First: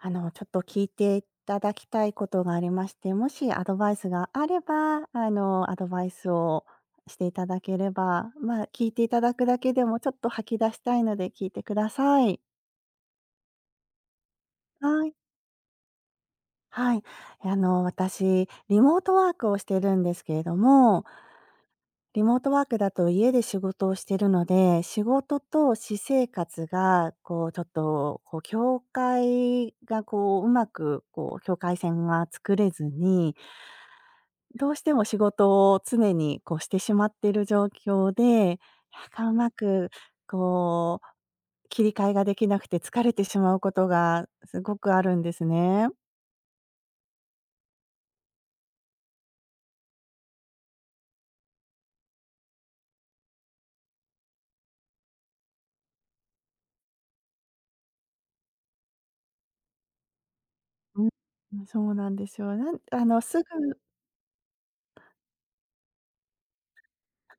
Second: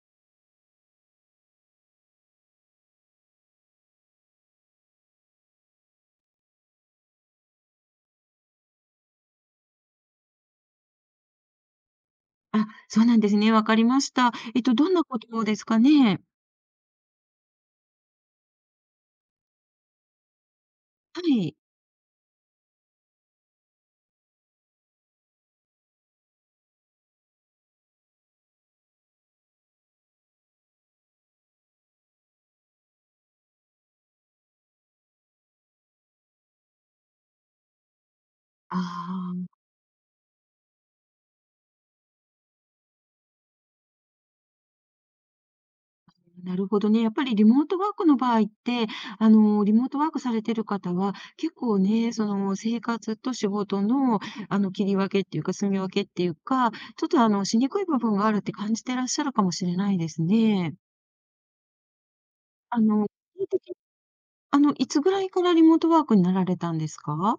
ちょっと聞いていただきたいことがありまして、もしアドバイスがあれば、アドバイスをしていただければ、まあ、聞いていただくだけでもちょっと吐き出したいので聞いてください。あ、そうなんですね。わかりました。どんなはい。ことですかね？はい。私、リモートワークをしてるんですけれども、はい。リモートワークだと家で仕事をしてるので、仕事と私生活が、こう、ちょっと、こう、境界が、こう、うまく、こう、境界線が作れずに、どうしても仕事を常にこうしてしまっている状況で、あなんかうまあ、くこう、切り替えができなくて疲れてしまうことがすごくあるんですね。なるほどね。やっぱりリモートワークの場合って、リモートワークされてる方は、結構ね、生活と仕事の、切り分けっていうか、住み分けっていうか、ちょっと、しにくい部分があるって感じてらっしゃるかもしれないですね。うん。うん、そうなんですよ。なんああの、の、すぐ具体的あの、いつぐらいからリモートワークになられたんですか？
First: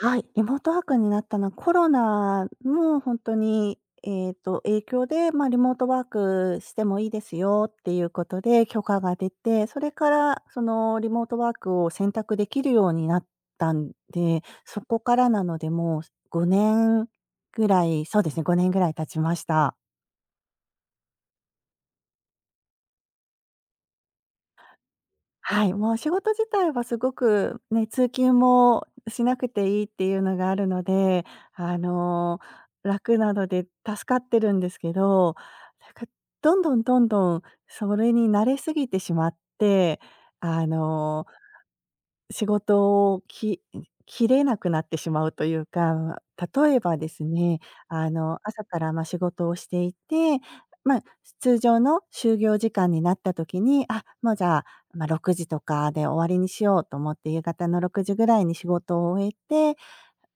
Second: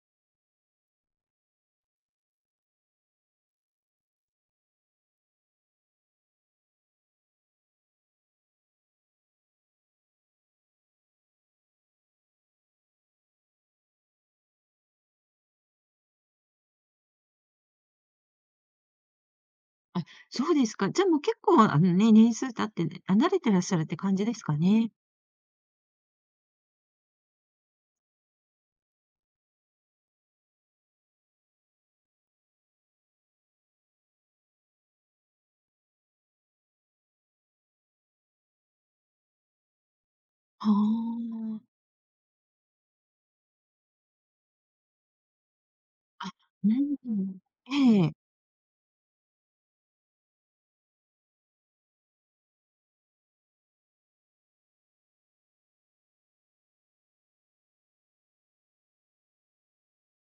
はい、リモートワークになったのは、コロナの本当に、影響で、まあ、リモートワークしてもいいですよっていうことで許可が出て、それから、その、リモートワークを選択できるようになったんで、そこからなので、もう5年ぐらい、そうですね、5年ぐらい経ちました。あ、そうですか。じゃあ、もう結構、あのね、年数経って、あ、慣れてらっしゃるって感じですかね？はい、もう仕事自体はすごくね、通勤もしなくていいっていうのがあるので、あの、楽なので助かってるんですけど、なんかどんどんそれに慣れすぎてしまって、あはのあ。仕事を切れなくなってしまうというか、あ、例えば何でですもね、えあえ。の、朝から、ま、仕事をしていて、まあ、通常の就業時間になった時に、あ、もうじゃあ、まあ、6時とかで終わりにしようと思って、夕方の6時ぐらいに仕事を終えて、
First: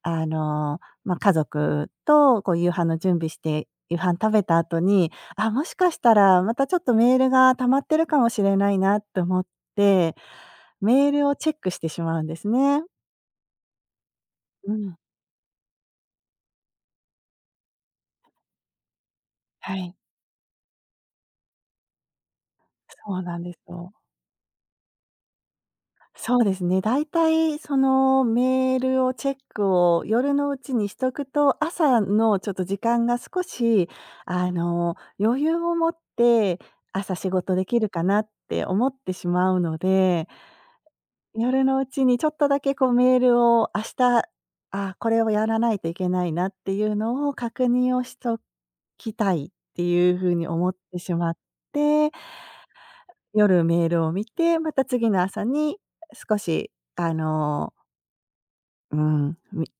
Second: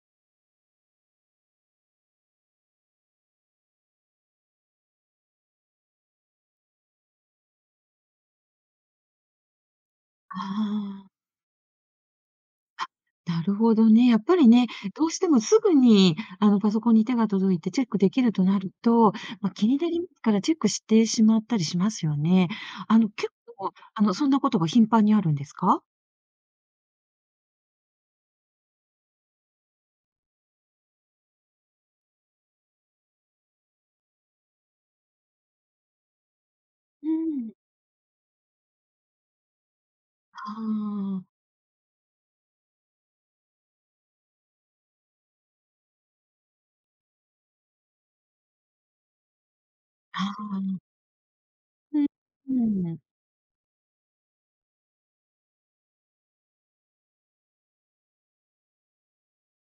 まあ、家族とこう夕飯の準備して、夕飯食べた後に、あ、もしかしたらまたちょっとメールが溜まってるかもしれないなと思って、あメーあ、ルをチェックしてしまうんですね。なるほどね。やっぱりね、うん。どうしてもすぐに、パソコンに手が届いてチェックできるとなると、ま、気はにない。りますからチェックしてしまったりしますよね。そう結なんです構、よ。そんなことが頻繁にあるんですか？そうですね、だいたいそのメールをチェックを夜のうちにしとくと、朝のちょっと時間が少し、あの、余裕を持ってう朝仕ん。事できるかなって思ってしまうので、ああ、夜のうちにちょっとだけこうメールを明日、あ、これをやらないといけないなっていうのを確認をしときたいっていう風にあ思っあ、てしまっうて、ん、うん。夜メールを見て、また次の朝に少しあの、うん、み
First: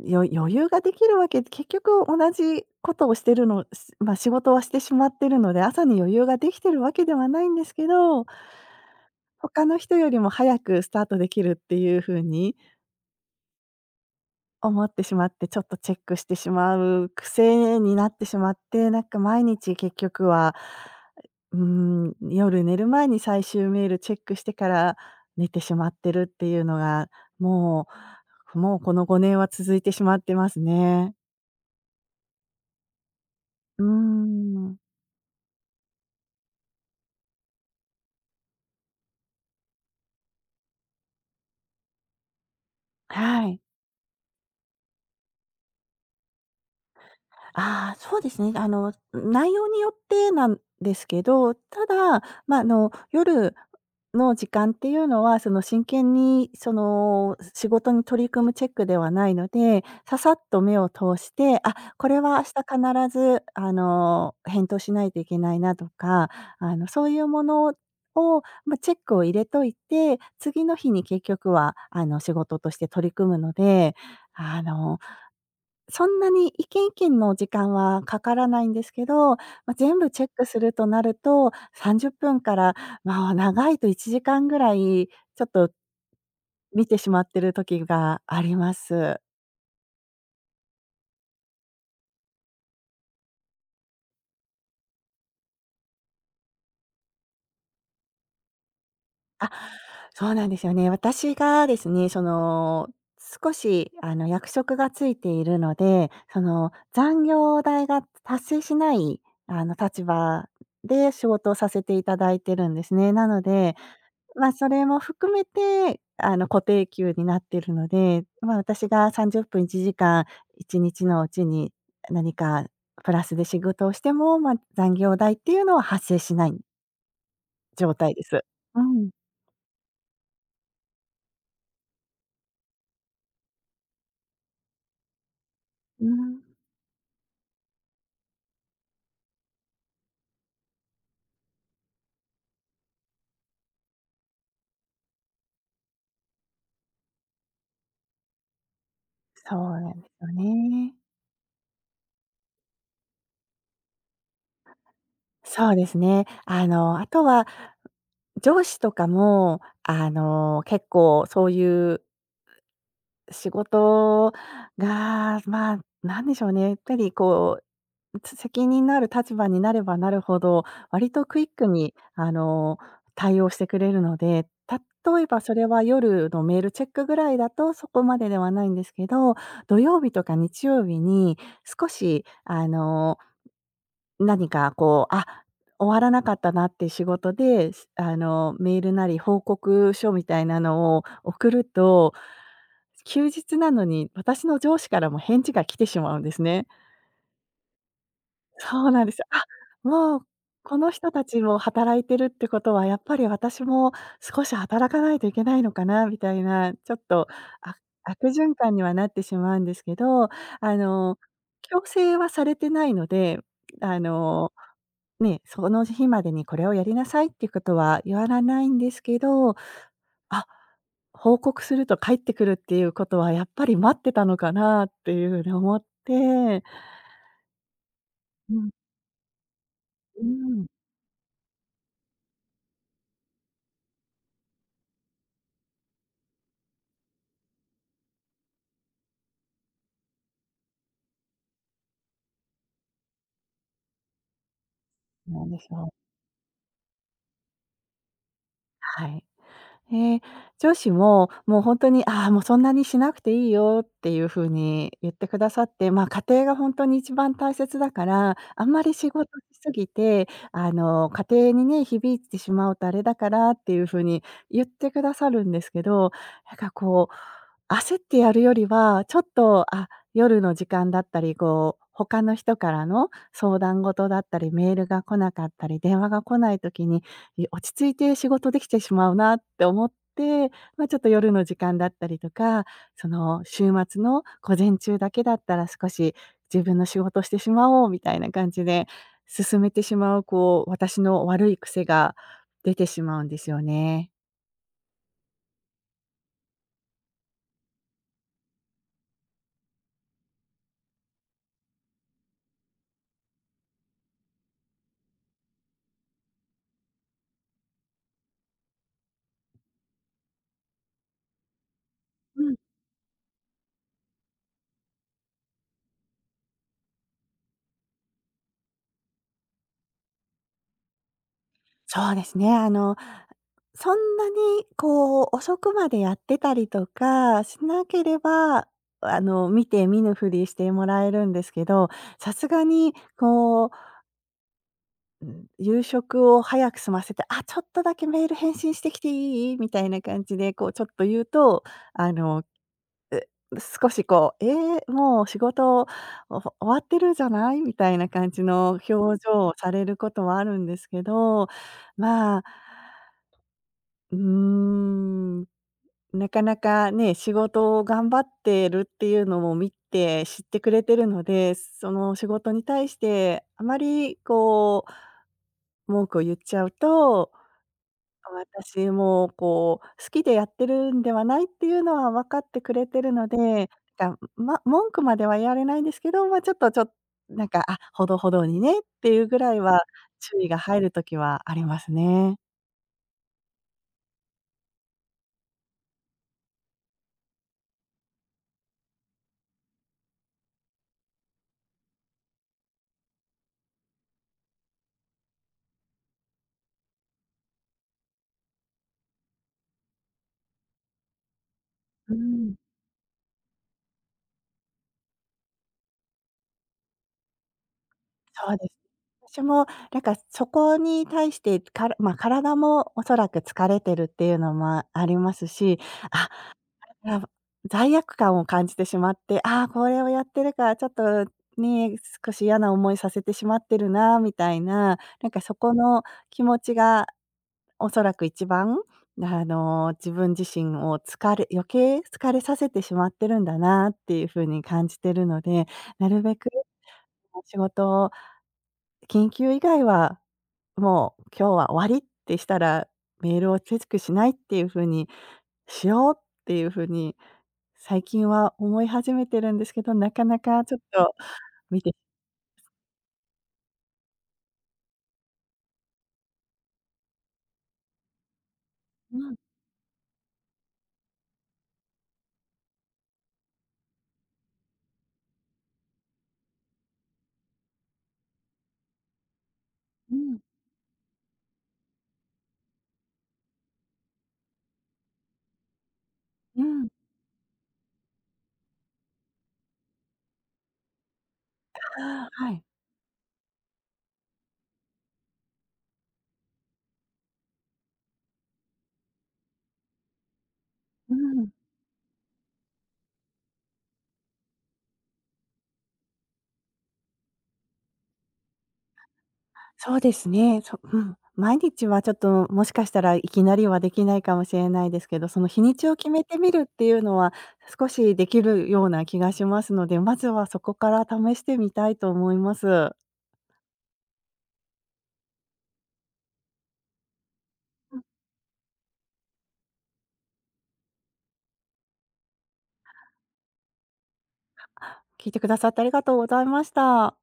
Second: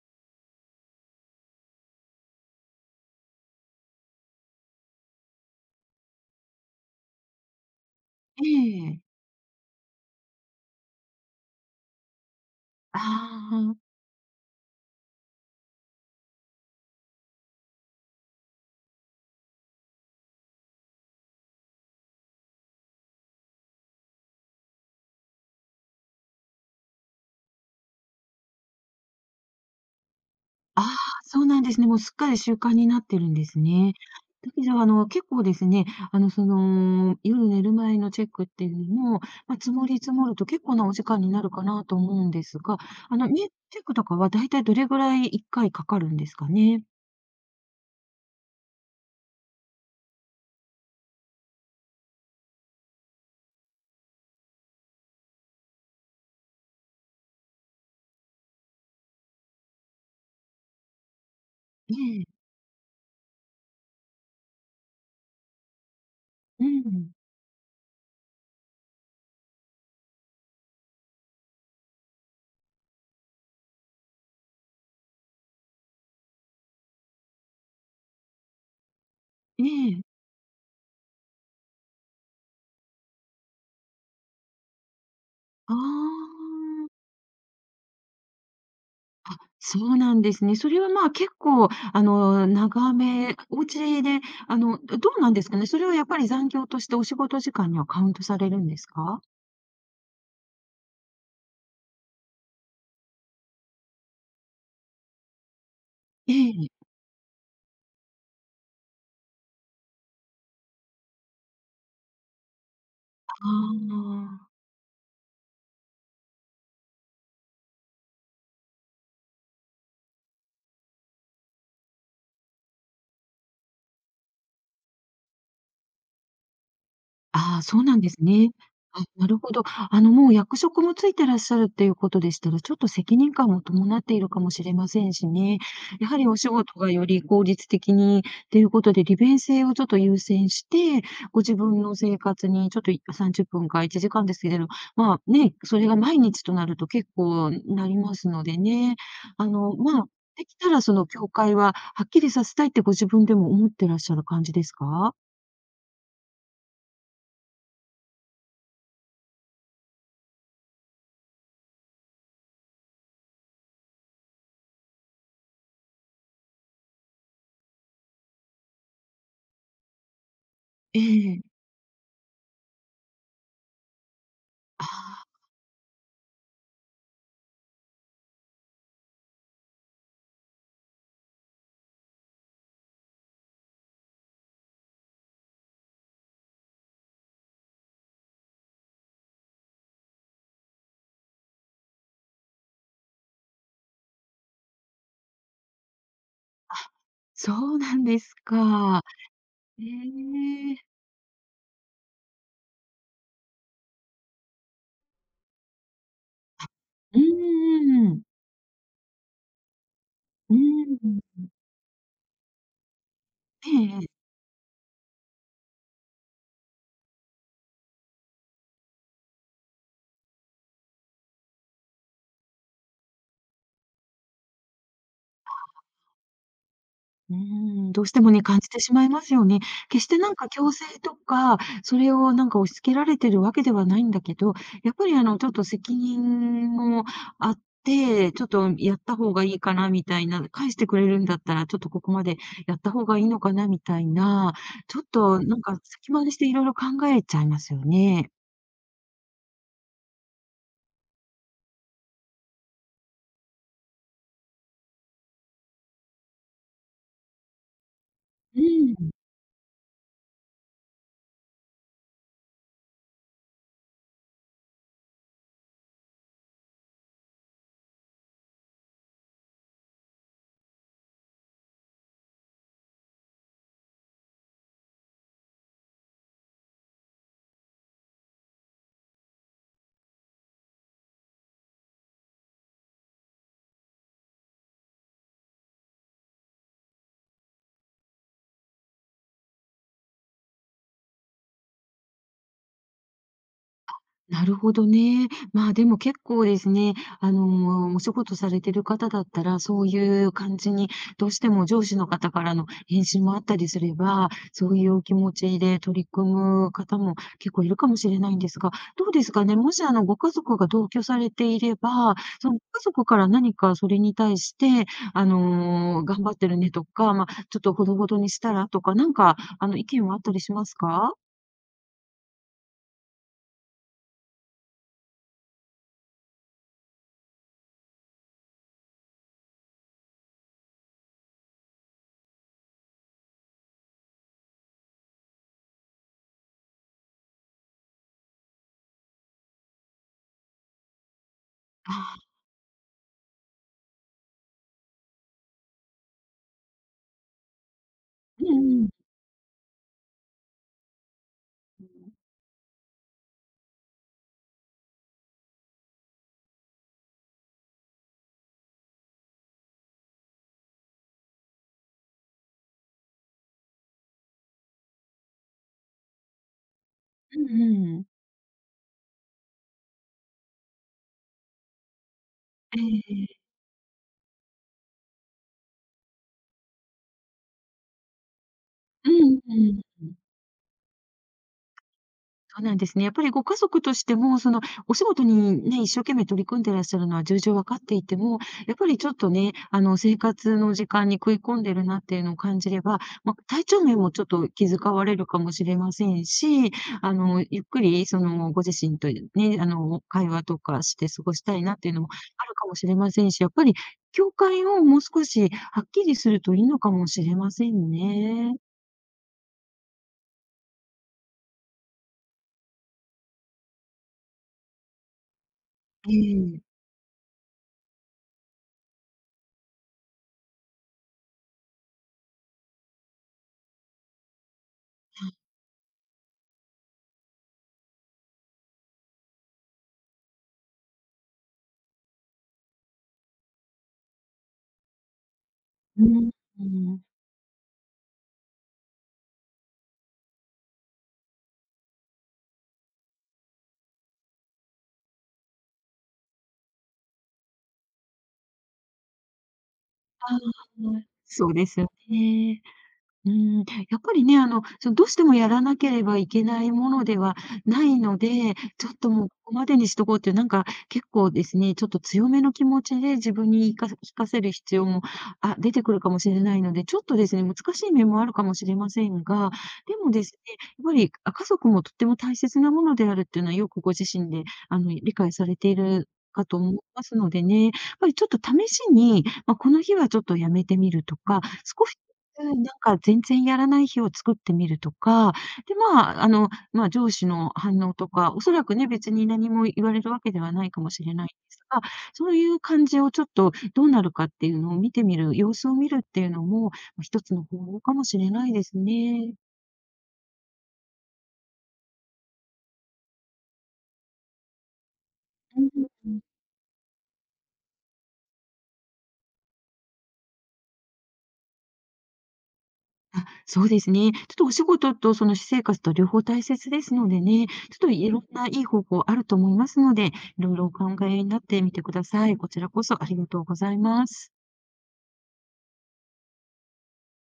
余裕ができるわけ、結局同じことをしてるの、し、まあ、仕事はしてしまってるので、朝に余裕ができてるわけではないんですけど、ええ。他の人よりも早くスタートできるっていう風にああ。思ってしまって、ちょっとチェックしてしまう癖になってしまって、なんか毎日結局は、うーん、夜寝る前に最終メールチェックしてから寝てしまってるっていうのが、ももうこの5年は続いてしまってますああ、ね。そうなんですね。もうすっかり習慣になってるんですうーね。だけん。ど、あの、結構ですね、夜寝る前のチェックっていうのも、まあ、積もり積もると結構なお時間になるかなと思うんですが、あの、はね、い。チェックとかはだいたいどれぐらい1回かいかかるんですかね？ああ、そうですね。あの、内容によってなんですけど、ただ、まあ、あの、夜の時間っていうのは、その、真剣に、その、仕事に取り組むチェックではないので、ささっと目を通して、あ、えこれえ、は明日必ず、あの、返答しないといけないなとか、うあの、そうん、いうものを、まあ、チェックを入れといて、次の日に結局は、あの、仕事として取り組むので、あのそんなに一軒一軒の時間はかからないんですけど、まえあ、全え、部チェックするとなると、30分から、まあ、長いと1時間ぐらい、ちょっとああ、見てしまってる時があります。そうなんですね。それは、まあ、結構、あの、長め、お家で、どうなんですかね？それはやっぱり残業としてお仕事時間にはカウントされるんですか？そうなんですよね。私がですね、その、少し、あの、役職がついているので、そえの、え、残業代が達成しない、立場で仕事をさせていただいてるんですね。なあので、あ。まあ、それも含めて、あの、固定給になってるので、まあ、私が30分、1時間、1日のうちに何かプラスで仕事をしても、まあ、残業代っていうのは発生しないああ、そう状なんで態ですす。ね。うあ、ん。なるほど。あの、もう役職もついてらっしゃるっていうことでしたら、ちょっと責任感も伴っているかもしれませんしね。うやはりおん。仕事がより効率的にっていうことで、利便性をちょっと優先して、ご自分の生活にちょっとい30分か1時間ですけれど、まあ、ね、それが毎日となると結構なりますのでね。あその、うなんまあ、ですよできたらそね。の境界ははっきりさせたいってご自分でも思ってらっしゃる感じですか？そうですね。あの、あとは上司とかも、あの、結構そういう仕事が、まあ、なんでしょうね、やっぱりこう責任のある立場になればなるほど、え割とクイえ。ックに、対応してくれるので、あ例えあ、ばそれは夜のメールチェックぐらいだとそこまでではないんですけど、土曜日とか日曜日に少し、あの、何かこう、あ、終わらなかったなって仕事で、すあの、メールなり報告書みたいなのを送ると、休日なのに私の上司からも返事が来てしまうんですね。そうなんですそうか。なんですよ。あ、ええ。もう、この人たちも働いてるってことは、やっぱり私も少し働かないといけないのかなみたいな、ちょっうと、あーん。悪循環にはなってしまうんですけど、うーあの、ん。強制はされてないので、ええあええ。の、ね、その日までにこれをやりなさいっていうことは言わないんですけど、あ、報告すると帰ってくるっていうことはやっぱり待ってたのかなっていうふうに思って、うーん、どうしてもね、う感じん、てしまいますよね。決してうなんかん、強制とか、それをなんか押し付けられてるわけではないんだけど、やっぱりあの、ちょっと責任もあって、ちょっとやった方がいいかなみたいな、返してくれるんだったら、ちょっとここまでやった方がいいのかなみたいな、ちょっとなんなでんしかょう。先回りしていろいろ考えちゃいますよね。はい。ええ、上司も、もう本当に、「ああ、もうそんなにしなくていいよ」っていう風に言ってくださって、まあ、家庭が本当に一番大切だから、うあんまり仕ん。事しすぎて、あの、家庭にね、響いてしまうとあれだからっていう風に言ってくださるんですけど、なんかこう、焦ってやるよりは、ちょっと、あ、夜の時間だったり、こう、他の人からの相談事だったり、メールが来なかったり、電話が来ない時に落ち着いて仕事できてしまうなって思って、まあ、ちょっと夜の時間だったりとか、その週末の午前中だけだったら少し自分の仕事してしまおうみたいな感じで、進めてしまう、こう、私の悪い癖が出てしまうんですよね。なるほどね。まあ、でも結構ですね、お仕事されてる方だったら、そういう感じに、どうしても上司の方からの返信もあったりすれば、そういうお気持ちで取り組む方も結構いるかもしれないんですが、どうですかね、もしあの、ご家族が同居されていれば、うそん。のご家族から何かそれに対して、頑張ってるねとか、まあ、ちょっとほどほどにしたらとか、なんか、あの、意見はあったりしますか？そうですね、あの、そんなにこう遅くまでやってたりとかしなければ、あの、見て見ぬふりしてもらえるんですけど、さすがにこう、うん、夕食を早く済ませて、「あ、ちょっとだけメール返信してきていい？」みたいな感じで、こう、ちょっと言うと、ああの、少しこう、「えー、もう仕事、終わってるじゃない？」みたいな感じうのんう表ん。情をされることはあるんですけど、まあ、うーん、なかなかね、仕事を頑張ってるっていうのも見て知ってくれてるので、その仕事に対してあまりこう文句を言っちゃうと、うんうん。私もこう、好きでやってるんではないっていうのは分かってくえれてるので、え。なんか、ま、文句までは言われないんですけど、まあ、ちょっと、なんか、あ、ほどほどにねっうていうぐんらういん。は注意が入る時はありますね。そうなんですね。やっぱりご家族としても、その、お仕事にね、一生懸命取り組んでらっしゃるのは重々わかっていても、やっぱりちょっとね、生活の時間に食い込んでるなっていうのを感じれば、ま、体調面もちょっと気遣われるかもしれませんし、ゆっくりその、ご自身とね、会話とかして過ごしたいなっていうのもうあん。るかもしれませんし、やっぱり境界をもう少しはっきりするといいのかもしれませんそね。うです。私もなんかそこに対して、から、まあ、体もおそらく疲れてるっていうのもありますし、えあ、え。や、罪悪感を感じてしまって、ああ、これをやってるから、ちょっとね、少し嫌な思いさせてしまってるなみたいな、なんかそこの気持ちがおそらく一番、あの、自分自身を余計疲れさせてしまってるんだなっていう風に感じてるので、うなるん、べくうん。仕事を緊急以外は、もう今日は終わりってしたら、メールをチェックしないっていう風にしようっていう風に最近は思い始めてるんですけど、なかああ、なかちょっと そう です見よてね。うん、やっぱりね、どうしてもやらなければいけないものではないので、ちょっとうもうん、ここまでにしとこうっていう、なんか、結構ですね、ちょっと強めの気持ちで自分に言いか聞かせる必要も、あ、出てくるかもしれないので、ちょっとですね、難しい面もあるかもしれませんが、でもうですん。ね、やっぱり、あ、家族もとっても大切なものであるっていうのはよくご自身で、理解されているかとう思いん。ますのでね、やっぱりちょっと試しに、まあ、この日はちょっとやめてみるとか、少しうはい。ん、なんか全然やらない日を作ってみるとか、で、まあ、上司の反応とか、おそらくね、別に何も言われるわけではないかもしうれないんでん。すが、そういう感じをちょっとどうなるかっていうのを見てみる、様子を見るっていうのも、ま、一つの方法かもしれないですね。そうですね。そうん。毎日はちょっともしかしたらいきなりはできないかもしれないですけど、その日うんにちを決うんめてみるっていうのは、少しできるような気がしますので、まずはそこから試してみたいと思います。あ、そうですね。ちょっとお仕事とその私生活と両方大切ですのでね、ちょっといろんないい方法あると思いますので、いろいろお考えになってみてください。こちらこそありがとうございます。聞いてくださってありがとうございました。